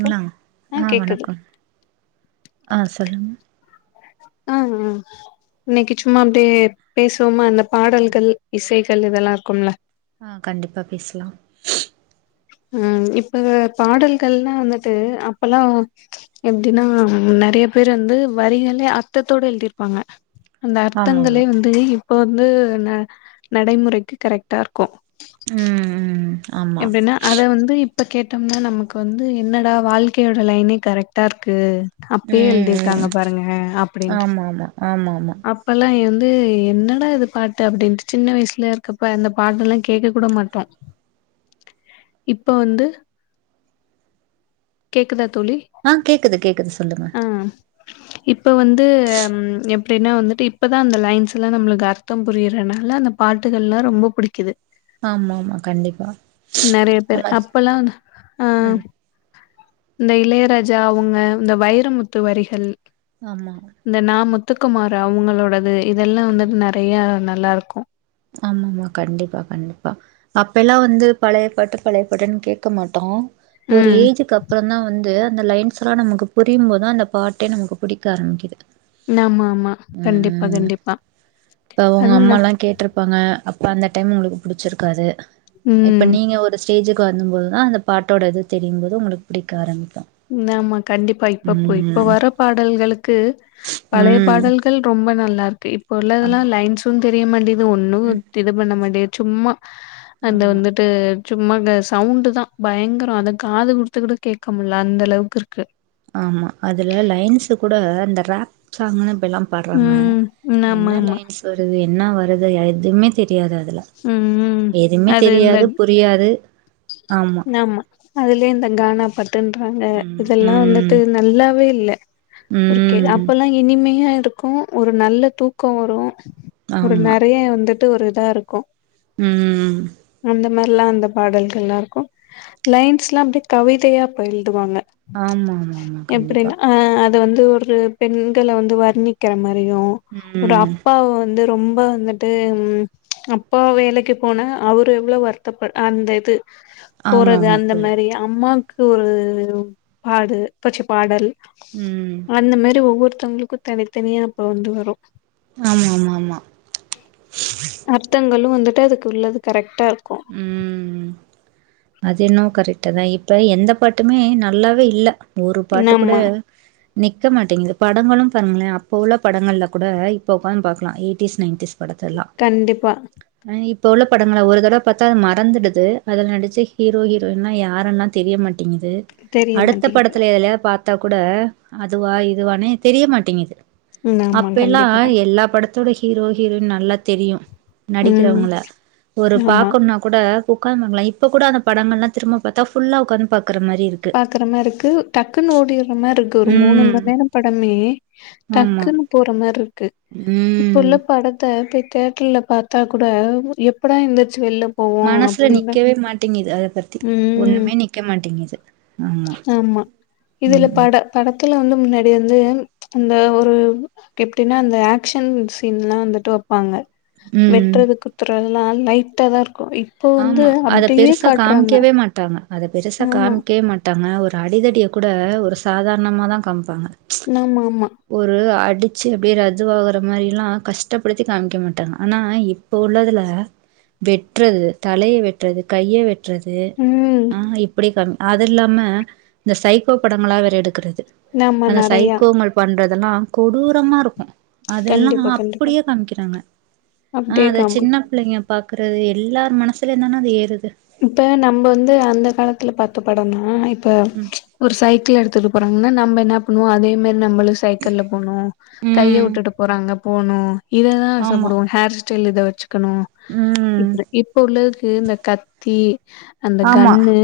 ங்களா ஆ ஆஹ் கேக்குது வணக்கம் ஆஹ் சொல்லுங்க ஆஹ் ஆஹ் இன்னைக்கு சும்மா அப்டியே பேசுவோமா அந்த பாடல்கள் இசை கள் இதெல்லா இருக்கும்ல ஆஹ் கண்டிப்பா பேசலாம் ம் இப்ப பாடல்கள்லா வந்துட்டு அப்பல்லா எப்டின்னா நெறைய பேர் வந்து வரிகளே அர்த்தத்தோட எழுதிருப்பாங்க அந்த ஆமா ஆமா அர்த்தங்களே வந்து இப்ப வந்து ந நடைமுறைக்கு கரெக்ட்டா இருக்கு ம் ம் ஆமா எப்டின்னா அத வந்து இப் இப்போ கேட்டோம்னா நமக்கு வந்து என்னடா வாழ்க்கையோட லைனே கரெக்ட்டா இருக்கு அப்பே ம் ம் எழுதிருக்காங்க பாருங்க அப்டின்ட்டு ஆமா ஆமா ஆமா ஆமா அப்பெல்லா எந் ந்து என்னடா இது பாட்டு அப்டின்ட்டு சின்ன வயசுல இருக்கப்ப அந்த பாட்டு எல்லா கேக்க கூட மாட்டோ இப்ப வந்து கேக்குதாத் ஆஹ் கேக்குது கேக்குது சொல்லுங்க இப்போ வந்து எப்டின்னா வந்துட்டு இப்போதா அந்த லைன்ஸ்லாம் நம்மளுக்கு அர்த்தம் புரியிறனால அந்த பா பாட்டுகள்லா ரொம்ப பிடிக்குது ஆமா ஆமா கண்டிப்பா நெறைய பேர் ஆமா அப்பெலா ஆஹ் ம் இந்த இளையராஜா அவுங்க இந்த வைரமுத்து வரிகள் ஆமா இந்த நாமுத் த்துக்குமார் அவங்களோடது இதெல்லா வந்துட் நெறைய நல்லா இருக்கு ஆமா ஆமா கண்டிப்பா கண்டிப்பா அப்ப எல்லா வந்து பழைய பாட்டு பழைய பாட்டுன்னு கேக்க மாட்டோ ஒரு ம் ஏஜிக்கு அப்றோ தா வந்து அந்த லைன்ஸ்லா நமக்கு புரியும் போதுத அந்த பாட்டே நமக்கு பிடிக்க ஆரம்பிக்குது நா மா மா கண்டிப்பா ம் ம் கண்டிப்பா இப்ப உங்க அதுவுன அம்மாலா கேட்ருப்பாங்க அப்ப அந்த டைம் உங்களுக்கு பிடிச்சிருக்காது ம் இப்ப நீங்க ஒரு ஸ்டேஜுக்கு வரும்போதுதா அந்த பாட்டோட இது தெரியு போது உங்ளுக்கு புடிக்க ஆரம்பிக்கு ம் ஆமா கண்டிப்பா இப்ப போ இப்ப ம் வர பாடல்களுக்கு பழைய ம் பாடல்கள் ரொம்ப நல்லா ருக்கு இப்ப உள்ளதெல்லா ஆமா லைன்ஸ்சு தெரிய மாட்டேது ஒன்னு இது பண்ண மாட்டேது சும்மா அது ஆமா வந்துட்டு சும்மா இந்த சவுண்டு் தா பயங்கரோ அத காது குடுத்துக் கூட கேக்க அந்த அளவுக்கு இருக்கு ஆமா அதுல லைன்ஸ் கூட அந்த ரப் சாங்ன்னு இப்ப எல்லா படுறாங்க ம் ம், ஆமா என்ன ஆமா லைன்ஸ் வருது என்ன வருது எதுவுமே தெரி ரியாதுல ம் ம் எதுவுமே அது இந்த தெரியாது புரியாது ஆமா அதுலே இந்த கானா பட்டுன்றாங்க ம் இதெல்லாம் ம் வந்துட்டு நல்லாவே இல்ல ஒரு கே ம் அப்பெல்லா இனிமையா இருக்கு ஒரு நல்ல தூக்கோ வரு ஒரு நெறைய வந்துட்டு ஒரு இதா இருக்கு ம்ம் ந்தமாரிலா அந்த பாடல்கள்லா இருக்கு லைன்ஸ்ல்லா அப்டியே கவிதையா பய எழுதுவாங்க ஆமாமாமா கண்டிப்பா எப்டின்னா அ அது வந்து ஒரு பெண்களை வந்து வர்ணிக்கிற மாரியு ஒரு ம் அப்பாவ வந்து ரொம்ப வந்துட்டு அப்பா வேலைக்கு போனா அவரு எவ்ளோ வருத்தப் அந்த இது ஆமா போறது ஆமா அந்த புரி மாரி அம்மாக்கு ஒரு பாடு பச்ச பாடல் ம் அந்த மாரி ஒவ்வொருத்தவங்களுக்கு தனித்தனியா அப்ப வந்து வரு ஆமா ஆமா ஆமா லு வந்துட்டு அதுக்கு உள்ளது கரெக்டா இருக்கு ம் அது என்னவோ கரெக்டுதா இப்ப எந்த பாட்டுமே நல்லாவே இல்ல ஒரு பாட்டு கூட ஆமா நிக்க மாட்டேங்குது படங்களு பாருங்களே அப்போ உள்ள படங்கல்ல கூட இப்போ உக்காந்து பாக்கலா எயிட்டிஸ் நைன்ட்டீஸ் படத்தல்லா கண்டிப்பா இப்ப உள்ள படங்கள ஒரு தடவ பாத்தா மறந்துடுது அதுல நடிச்ச ஹீரோ ஹீரோயின்னா யாருன்லா தெரியமாட்டேங்குது தெரிய அடுத்த மாட்டேங்குது படத்துல எதுலயா பா த்தாகூட அதுவா இதுவானே தெரிய மாட்டிங்குது ம் ஆமா அப்பல்லா கண்டிப்பா எல்லா பட தோட ஹீரோ ஹீரோயின் நல்லா தெரியு ம் நடிக்கிறவங்கள ஒரு ஆமா பாக்கும்னா கூட உக்காந்துக்கலா இப்ப கூட அந்த படங்கள்லா திரும்ப பாத்தா ஃபுல்லா உக்காந்து ப பாக்குற மாரி இருக்கு டக்குன்னு ஓடிற மாரி இருக்கு ஒரு மூணு ம் மண்நேர படமே டக்கு ஆமா துன்னு போற மாரி இருக்கு இப்ப ம் உள்ள படத்த தேட்டர்ல பாத்தா கூட எப்படா இந்த மனசுல நிக்கவே மாட்டிங்குது அதப் பத்தி ம் ஒண்ணுமே நிக்க மாட்டிங்குது ஆமா இதுல பட படத்துல வந்து முன்னாடி வந்து அந்த ஒரு எப்டின்னா அந்த ஆக்ஷன் சீன்லா வந்துட்டு வெப்பாங்க ம் வெட்டுறது குத்துறதுல்லா லைட்டாதா இரு ஆமா அத பெருசா காமிக்கவே மாட்டாங்க அதை பெருசா ஆமா காமிக்கவே மாட்டாங்க ஒரு ஒரு அடிதடிய கூட ஒரு சாதாரணமா தா காம்ப்பாங்க ஆமா ஆமா அடிச்சு அப்டியே ரதுவாகற மாரில்லா கஷ்டப்படுத்தி காமிக்க மாட்டாங்க ஆனா இப்ப உள்ளதுல வெட்றது தலைய வெட்றது கைய வெட்றது ம் ஆ இப்டி கம் அது இல்லாம இந்த சைக்கோ படங்களா வேற எடுக்கிறது ஆமா அந்த நெறையா சைக்கோங்கள் பண்றது அதெல்லா கொடூரமா இருக்கு அதெல்லா கண்டிப்பா கண்டிப்பா அப்படியே காமிக்கிறாங்க ஆ அப்டியே அத காம சின்ன பிள்ளைங்க பாக்கறது எல்லார் மனசுல இருந்தானே அது ஏறுது இப்ப நம்ம வந்து அந்த காலத்துல பாத்த படம்னா இப்ப ஒரு சைக்கிள் எடுத்து போறாங்கன்னா நம்ம என்ன பண்ணுவோ அதே மாரி நம்மளு சைக்கிள்ல போனு கைய ம் விட்டுட்டு போறாங்க போணு இததா ஆமா ஆசப்படுவோ ஹேர் ஸ்டைல் இத வச்சுக்கணு ம் இப்டி இப்ப உள்ளது இந்த கத்தி அந்த ஆமா கன்னு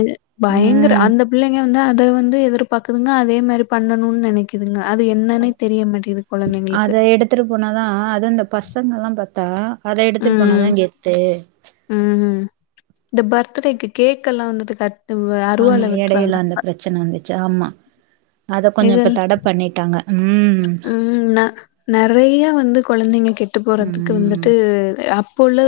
பயங்கர ம் அந்த பிள்ளைங்க வந்து அத வந்து எதிர்பாக்குதுங்க அதே மாரி பண்ணணுனு நெனைக்குதுங்க அது என்னன்னே தெரிய மாட்டேது கொழந்தைங்களுக்கு அத எடுத்துட்டு போனாதா அது இந்த பசங்கல்லாம் பாத்தா அத எடுத்துட்டு போனாதா ம் கெத்து ம் இந்த பர்த்டேக்கு கேக் எல்லா வந்துட்டு கட் ஆமா அறுவாள்ள வெட்றாங்க எடையில அந்த இப்ப பிரச்சன வந்துச்சு ஆமா அத கொஞ்சோ இப்ப தட பண்ணிட்டாங்க ம் ம் ந நறைய வந்து குழந்தைங்க கெட்டு போறதுக்கு ம் வந்துட்டு அப்போ உள்ள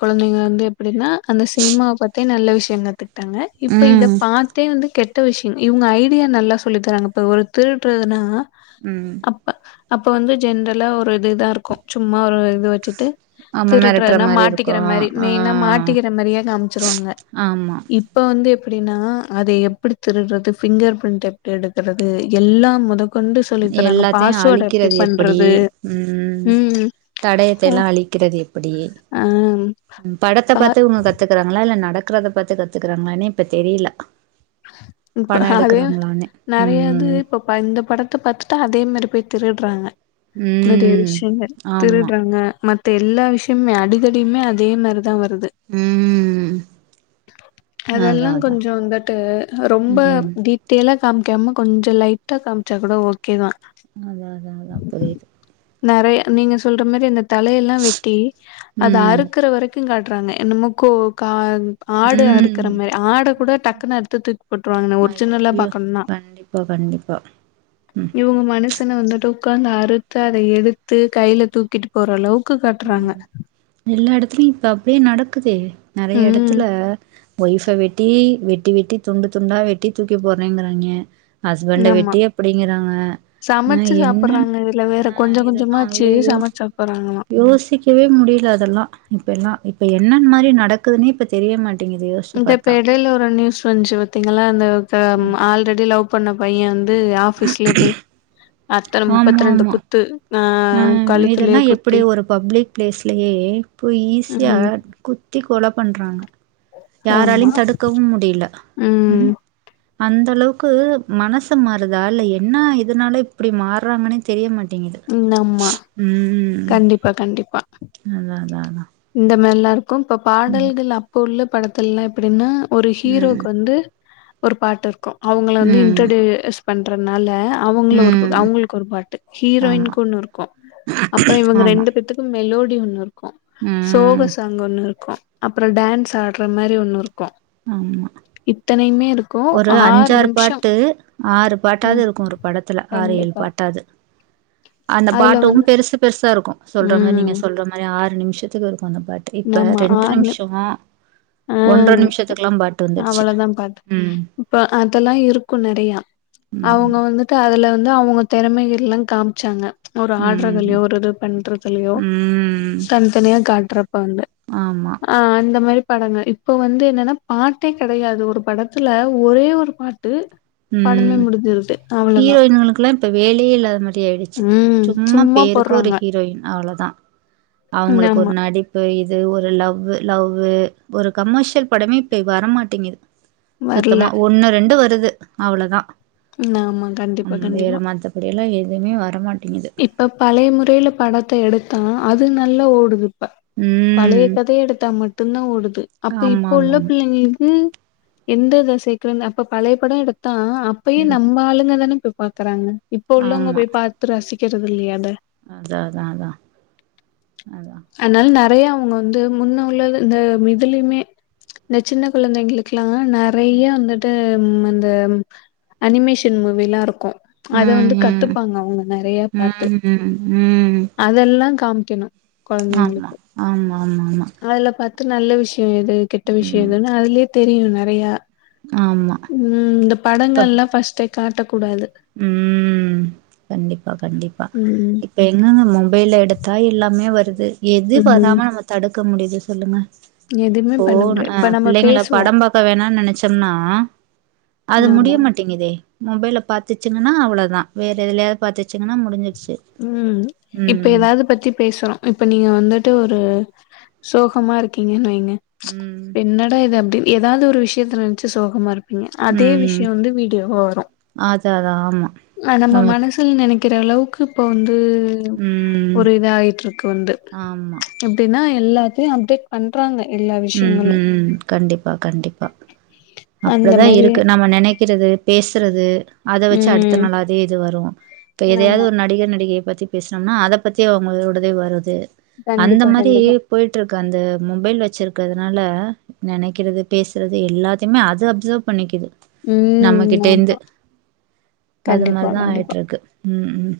குழந்தைங்க வந்து எப்படின்னா அந்த சினிமாவ பாத்தே நல்ல விஷய கத்துக்கிட்டாங்க இப்ப இத ம் பாத்தே வந்து கெ ட்ட விஷயம் இவுங்க ஐடியா நல்லா சொல்லி தராங்க இப்போ ஒரு திருடுறதுனா ம் அப்போ வந்து ஜென்ரலா ஒரு இதுதா இருக்கு சும்மா ஒரு இது வச்சுட்டு ஆமா மெரட்டுற திருட்றதுன்னா மாரி மாட்டிக்கிற இருக்கும் மாரி ஆ மெயினா மாட்டிக்கிற மாரியா காமிச்சிருவாங்க ஆமா இப்ப வந்து எப்படின்னா அதை எப்படி திருடுறது ஃபிங்கர் பிரிண்ட் எப்டி எடுக்கிறது எல்லாம் மொதக்கொண்டு சொல்லித் தறாங்க எல்லாத்தையும் பாஸ்வேர்ட் எப்டி அழிக்கிறது பண்றது ம் தடயத்தை அ எல்லா அழிக்கிறது எப்படி ஆ படத்த பா பாத்து இவுங்க கத்துக்கறாங்களா இல்ல நட குறத பாத்து கத்துக்குறாங்களானே இப்ப தெரில இப்ப அதே நெறைய இது ம் இப்ப இந்த படத்த பாத் த அதே மாரி போய் திருட்றாங்க நெறைய ம் விஷயங்கள் ஆமா திருட்றாங்க மத் த எல்லா விஷ்யமே அடிதடியுமே அதே மாரிதா வர் ருது ம் அதெல்லா அதா அதா கொஞ்சோ‌ வந்துட்டு ரொம்ப ம் டீட்டெயிலா காமிக்காம கொஞ்சோ லைட்டா காம்ச்சா கூட ஓகே தா அதா அதா அதா புரியுது நெறைய நீங்க சொல்ற மாரி இந்தந் தலையெல்லா வெட்டி அத ம் அறுக்குற வெரைக்கு காட்றாங்க என்னமோ கோ கா ஆடு அறுக்கற ம் மாரி ஆட கூட டக்குன்னு அறுத்து தூக் போட்றுவாங்க நா ஒரிஜினல்லா ஐயயோ பாக்கணுன்னா கண்டிப்பா கண்டிப்பா ம் இவுங்க மன சன வந்துட்டு உக்காந்து அறுத்து அத எடுத்து கையில தூக்கிட்டு போற அளவுக் ம் எல்லா எடத்துலயு இப்ப அப்டியே நடக்குதே நெறைய ம் எடத்துல ஒய்ஃப வெட்டி டி வெட்டி வெட்டி துண்டு துண்டா வெட்டி தூக்கி போற்றேங்கிறாய்ங்க ஹஸ்பண்ட ஆமா வெட்டியே அப்டிங்கிறாங்க அ சமைச்சு என்னன் சாப்பிடுறாங்க இதுல வேற அ கொஞ்ச இதெல்லா கொஞ்சமாச்சு ஐயயோ சமைச்சு சாப்பிடுறாங்களா யோஸ்ச் சிந்திக்கவே முடில அதெல்லா இப்ப எல்லா இப்ப என்னன் மாரி நடக்குதுன்னே இப்ப தெரிய மாட் மாட்டேங்கு இந்த இப்ப எடையில ஒரு நியூஸ் வந்ச்சி பாத்தீங்களா அந்த ஆல்ரெடி லவ் பண்ண பையன் து ஆஃபிஸ்ல போய் அத்தன முப்பத்ரெண்டு குத்து அ இதெல்லா எப்டி ஒரு பப்ளிக் பிளேஸ்லயே போய் ஈஸியா ம் குத்திக் கொல பண்றாங்க ஆமா யாராலயும் தடுக்கவும் முடில ம் அந்த அளவுக் கு மனசு மாறுதா இல்ல என்ன இதனால இப்டி மாற்றாங்கன்னே தெரிய மாட்டேங்குத் ம் ஆமா கண்டிப்பா கண்டிப்பா அதா அதா அதா கோம் இப்ப பாடல்கள் அப்போ உள்ள படத்துலல்லா எப்டின்னா ஒரு ஹீரோக்கு ம். வந்து ஒரு பாட்டு இருக்கு அவுங்கள வந்து ம். இன்ட்ரடியூஸ் பண்றனால அவுங்கள ஒரு ம். அவுங்களுக்கு ஒரு பாட்டு ஆமா. ஹீரோயின்கு ஒன்னுருக்கோ அப்புறோ இவங்க ஆமா. ரெண்டு பேத்துக்கு மெலோடி ஒன்னுருக்கோ‌சோக ம். சாங் ஒன்னுருக்கோ அப்புற டான்ஸ் ஆடுற மாரி ஒன்னுருக் கு ஆமா. இத்தனையுமேருக் ஒரு அஞ்சாறு பாட்டு ஆறு ம் பாட்டாவ்து இருக்கு ஒரு படத்துல ஆறு ஏல் கண்டிப்பா பாட்டாவ்து அந்த அதுல பாட்டும் வந்து பெருசு பெருசாருக்கு சொல்ற மாரி ம் நீங்க சொல்ற மாரி ஆறு நிமிஷத்துக்கு இருக் கு அந்த பாட்டு இப்ப நம்ம ரெண்டு ஆறு நி நிம்ஷோ ஆ ஒன்ற நிம்ஷத்துக்குல்லா பாட்டு வந்துட்ச்சி அவ்வளதா பாட்டு இப்ப அதெல்லா இருக்கும் நெறையா ம் அவுங்க வந்துட்டு அதுல வந் த அவுங்க தெறமைகள்ளா காம்ச்சாங்க ஒரு ம் ஆட்றதுலயோ ஒரு இது பண்றதுலயோ ம் தன்த்தனியா காட்றப் பண்ல ஆமா ஆன் இந்த மாரி படங்க இப்ப வந்து என்னன்னா பாட்டே கெடையாது ஒரு படத்துல ஒரே ஒரு பாட் டு ம் ஹீரோயின்களுக்கெல்லா இப்ப வேலையே இல்லாத மாரி ஆயிடுச்சி ம் சும்மா பேருக் கு ஒரு போடுறாங்க. ஹீரோயின் அவ்ளதா அவுங்களுக்கு ஒரு ஆமா நடிப்பு இத் து ஒரு லவ்வு லவ்வு ஒரு கமர்ஷியல் படமே இப்ப வரமாட்டேங்குது வரல. சுத்தமா ஒண்ணு ரெண்டு வருது அவ்ளதா ஆமா கண்டிப்பா ம் வேற கண்டிப்பா. மத்தபடி எல்லா எதுமே வரமாட் இப்ப பலைய முறையில படத்த எடுத்தா அது நல்லா ஓடுது ம் பலைய ம் கதைய எடுத்தா மட்டுந்தா ஓடுது அப்ப ஆமா இப்ப ஆமா உள்ள ஆமா பிள்ளைங்களுக்கு எந்த இத சேர்க்குரன் அப்ப பலைய பட எடுத்தா அப்பயு ம் நம்ப ஆளுங்கதான ய் பாக்கறாங்க இப்ப உள்ளவங்க ஆமா போய் பாத்து ரசிக்கிறது இல்லியா அத அதா அதா அதா அதா இதயே அவுங்க வந்து முன்ன உள்ளது இந்த இதுலிமே இந்த சின்ன கொழந்தைங்களுக்கு லங்க நெறைய வந்துட்டு அந்த அனிமேஷன் மூவிலா இருக்கு அத ம் வந்து ம் கத்துப்பாங்க அவங்க நெறைய ம் ம் இதலா காமிக்கணு ஆமா கொழந்தைங்களுக்கு ஆமா ஆமா ஆமா அதுல பாத் து நல்ல விஷயோ எது கெட்ட விஷயோ எதுன்னு அதுலயே தெரியு நெறையா ஆமா ம் இந்த இப்ப படங்கள்ல்லா ஃபஸ்ட்டே காட்ட கூடாது ம் கண்டிப்பா கண்டிப்பா இப்ப என்னங்க மொபைல்ல எடுத்தா எல்லாமே வருது எது ம் வராம நம்ம தடுக்க முடியுது சொல்லுங்க எதுமே பண்ண ஃபோன் முடியாது அ இப்ப நம்ம பிள்ளைங்கள பேசுவோ படம் பாக்க வேணான் நெனச் சம்னா அது முடிய ஆமா மாட்டங்குதே மொபைல்ல பாத்துச்சிங்கன்னா அவ்வளதா வேற எதுலயாவது பாத்துச்சுங்கன்னா முடிஞ்சிருச்சு ம் இப்ப ம் எதாவது பத்தி பேசறோ இப்ப நீங்க வந்து ட்டு ஒரு சோகமா இருக்கிங்கன்னு வைங்க ம் என்னடா இது அப்டின் எதாவது ஒரு விஷயத்த நெனச்சு சோகமா இருப்பிங்க அதே ம் விஷய வந்து வீடியோவா வரு அதா அதா ஆமா அது நம்ம மனசுல நெனைக்கிற அளவுக்கு இப்ப வந்து ம் ஒரு இதாயிட்டுருக்கு வந்து ஆமா எப்டின்னா எல்லாத்தையு அப்டேட் பண்றாங்க எல்லா ம், விஷயங்களும் ம் கண்டிப்பா கண்டிப்பா அந்த அப்டிதா மாரி இருக்கு நாம நெனைக் க்கிறது பேசுறது அத வச்சு அடுத்த ம் நாளாவே இது வரு இப்ப எதையாவது ஆமா ஒரு நடிகர் நடிகையை பத் தி பேசுனோம்னா அத பத்தி அவுங்களோடதே வருது அந்த கண்டிப்பா மாரி கண்டிப்பா போயிட்டு இருக்கு அந்த மொபைல் வச்சிருக் கிறதுனால நனைக்கிறது பேசுறது எல்லாத்தையுமே அது அப்சர்வ் பண்ணிக்குது ம் நம்மகிட்டே இருந்து ஆமா அது கண்டிப்பா மாரிதா ஆயிட்டு கண்டிப்பா இருக்கு, ம், ம்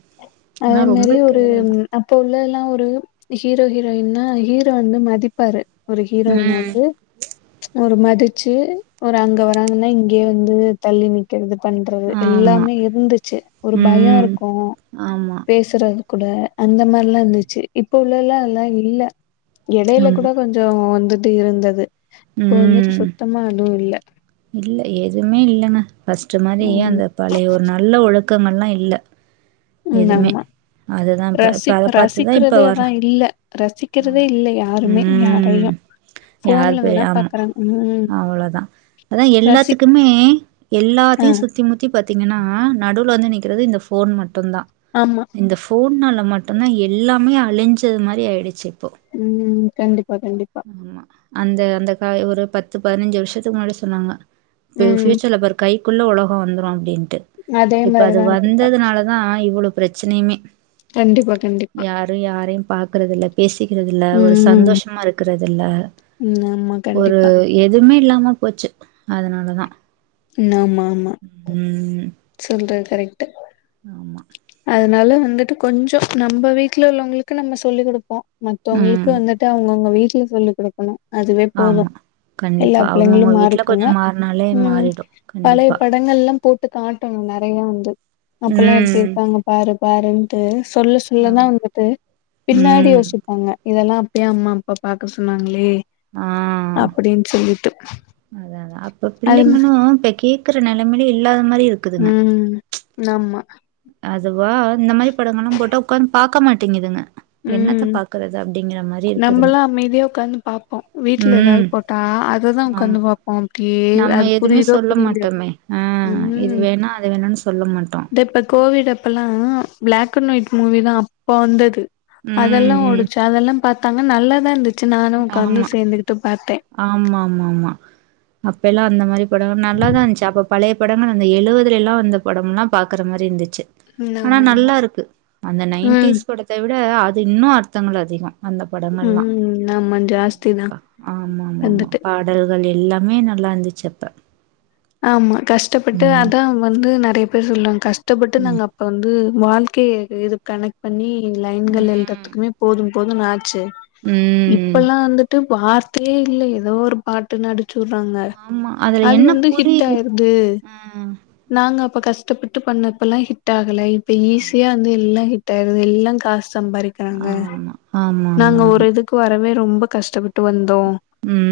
ஆனா அதே ரொம்ப மேரி ஒரு கெடுதல் தான் அப்ப உள்ளதுலா ஒரு ஹீரோ ஹீரோயின்னா ஹீரோ வந்து மதிப்பாரு, ஒரு ஹீரோயின ம் வந்து ஒரு மதி ச்சு ஒரு அங்க வராங்கன்னா இங்கயே வந்து தள்ளி நிக்கிறது பண்றது ஆமா எல்லாமே இருந்துச்சு ஒரு பயோ ம் இருக்கு ஆமா பேசுறது கூட அந்த மாரிலா இருந்துச்சி இப்ப உள்ளதுலலா அதல்லா இல்ல எடையில ஆமா கூட கொஞ்சோ வந்துட்டு இருந்தது இப்போ வந்துட்டு ம் சுத்தமா அதுவு இல்ல இல்ல எதுவுமே இல்லங்க, ஃபஸ்டு மாரி ம் அந்த பழைய ஒரு நல்ல ஒழுக்கங்கள்லா இல்ல ம், எதுமே. ஆமா அதுதான் இப்ப இப்ப ரசி அத பாத்து தான் இப்ப ரசிக்கிறதே வர அதா இல்ல ரசிக்கிறதே இல்ல யாருமே யாரையு யாரு ஃபோன்ல போய் வேணா ஆமா, பாக்குறாங்க ம் அவ்வளதா அதா ரசி எல்லாத்துக்குமே ஆ எல்லாத்தையு சுத்தி முத்தி பாத்தீங்கனா நடுவுல வந்து நிக்கிறது இந்த ஃபோன் மட் டுந்தா ஆமா இந்த ஃபோன்னால மட்டும்தா எல்லாமே அழிஞ்சது மாரியாயிடுச் ம் கண்டிப் ஆமா, அந்த அந்த கா ஒரு பத்து பதினஞ்சு வருஷத்துக்கு முன்னாடி சொன்னாங்க ம் ஃபியூச்சர்ல பாரு கைக்குள்ள உலக வந்துரு அப்டின் ட்டு அதே இப்ப அது மாரிதா இருக்கு இப்ப வந்ததுனாலதா இவ்வள பிரச்சனையுமே கண்டிப்பா கண்டிப்பா யாரு யாரையு பாக்குறதில்ல பேசிக்கிறதில்ல ஒரு ம் சந்தோஷமா இருக்கறதில்ல ம் ஆமா ஒரு கண்டிப்பா எதுமே இல்லாம போச்சு அதனாலதா ஆமா ஆமா ம் சொல்றது கரெக்ட்டு ஆமா அதனால வந்துட்டு கொஞ்சோ நம்ம வீட்ல உள்ளவங்களுக்கு நம்ம சொல்லி குடுப்போ மத்தவங்களுக்கு ம் வந்துட்டு அவங்கவுங்க வீட்ல சொல்லி குடுக்கணு அதுவே போது ஆமா எல்லா கண்டிப்பா பிள்ளைங்களு அவங்கவுங்க வீட்ல மாறிக்குங்க கொஞ்சோ மாறுனாலே ம் மாறிடு பழைய கண்டிப்பா படங்கல்லா போட்டு காட்டணுங்க நெறைய வந்து அப்பலா எப்டி ம் இருக்காங்க பாரு பாருன்ட்டு சொல்ல சொல்லதா ஆமா வந்துட்டு பின்னாடி ம் யோசிப்பாங்க இதெல்லா அப்பியே அம்மா அப்பா பாக்க சொன்னாங்களே அப்டின் சொல்லிட்டு தாதா அப்ப அது பிள்ளைங்கனு இப்ப கேக்கற நெலமையிலு இல்லாத மாரியிருக் உம் நம்மா அதுவா இந்த மாரி படங்கனாம் போட்டா உக்காந் பாக்க மாட்டேங்குதுங்க என்னத்த உம் பாக்குறது அப்டிங்கிற மாரி இருக்குதுங்க நம்பல்லா அமைதியா உக்காந்து பாப்போ வீட்ல எதாது ம் போட்டா அ அததா ஆமா உக்காந்து பாப்போம் ட்டேவ் நம்ம அது எதுமே புரிதோ சொல்ல புரிலியோ மாட்டோமே ஆ இது உம் வேணா அது வேணான்னு சொல்ல மாட்டோ தெப்பக்கு கோவிடப்பலா பிளாக் அண்ட் ஒயிட் மூவிதா அப்ப வந்தது அதெல்லா ம் ம் ஓடுச்சு அதெல்லாம் பாத்தாங்க நல்லாதாந்துச் ஆமா ஆமா மா மா அப்பிலா அந்த மாரி படங்கள் நல்லாதாஞ்ச்சு அப்ப பழைய படங்கள் அந்த எழுவதலெல்லா வந்த படம்லா பாக்கற மாரி இந்துச்சு ம் ஆனா ஆமா ஆமா நல்லாருக்கு அந்த ம் நைன்டீஸ் படத்த விட அது இன்னு அர்த்தங்கள் அதிக அந்த படங்கள்லா ம் ஆமா ஜாஸ்தி தா ஆமா ஆமா மா வந்துட்டு பாடல் அதல் எல்லாமே நல்லாந்துச்சு அப்ப ஆமா கஷ்டப்பட்டு ம். அதா வந்து நெறைய பேர் சொல்றாங்க கஷ்டப்பட்டு ம். நாங்க அப்ப வந்து வாழ்க்கைய இது இது கனெக்ட் பண்ணி லைன்கள் ம். எழுதறத்துக்குமே போதும் போதுனு ஆச்சு ம். இப்பல்லா வந்துட்டு வார்த்தையே இல்ல எதோ ஒரு பாட்டு நடி ச்சுர்றாங்க ஆமா. அதுல அது என்ன வந்து புரியுது? ஹிட்டாயிருது ஆ. நாங்கப் இப்ப கஷ்டப்பட்டு பண்ணப்பல்லா ஹிட்டாகல இப்ப ஆமா. ஈஸியாயிந்து எல்லா ஹிட்டாயிருது எல்லாங் காஸ் சம்பாரிக்கிறாங்க ஆமா. நாங்க ஒரு ஆமாமாமா. இதுக்கு வரவே ரொம்ப கஷ்டபட்டு வந்தோ ம்.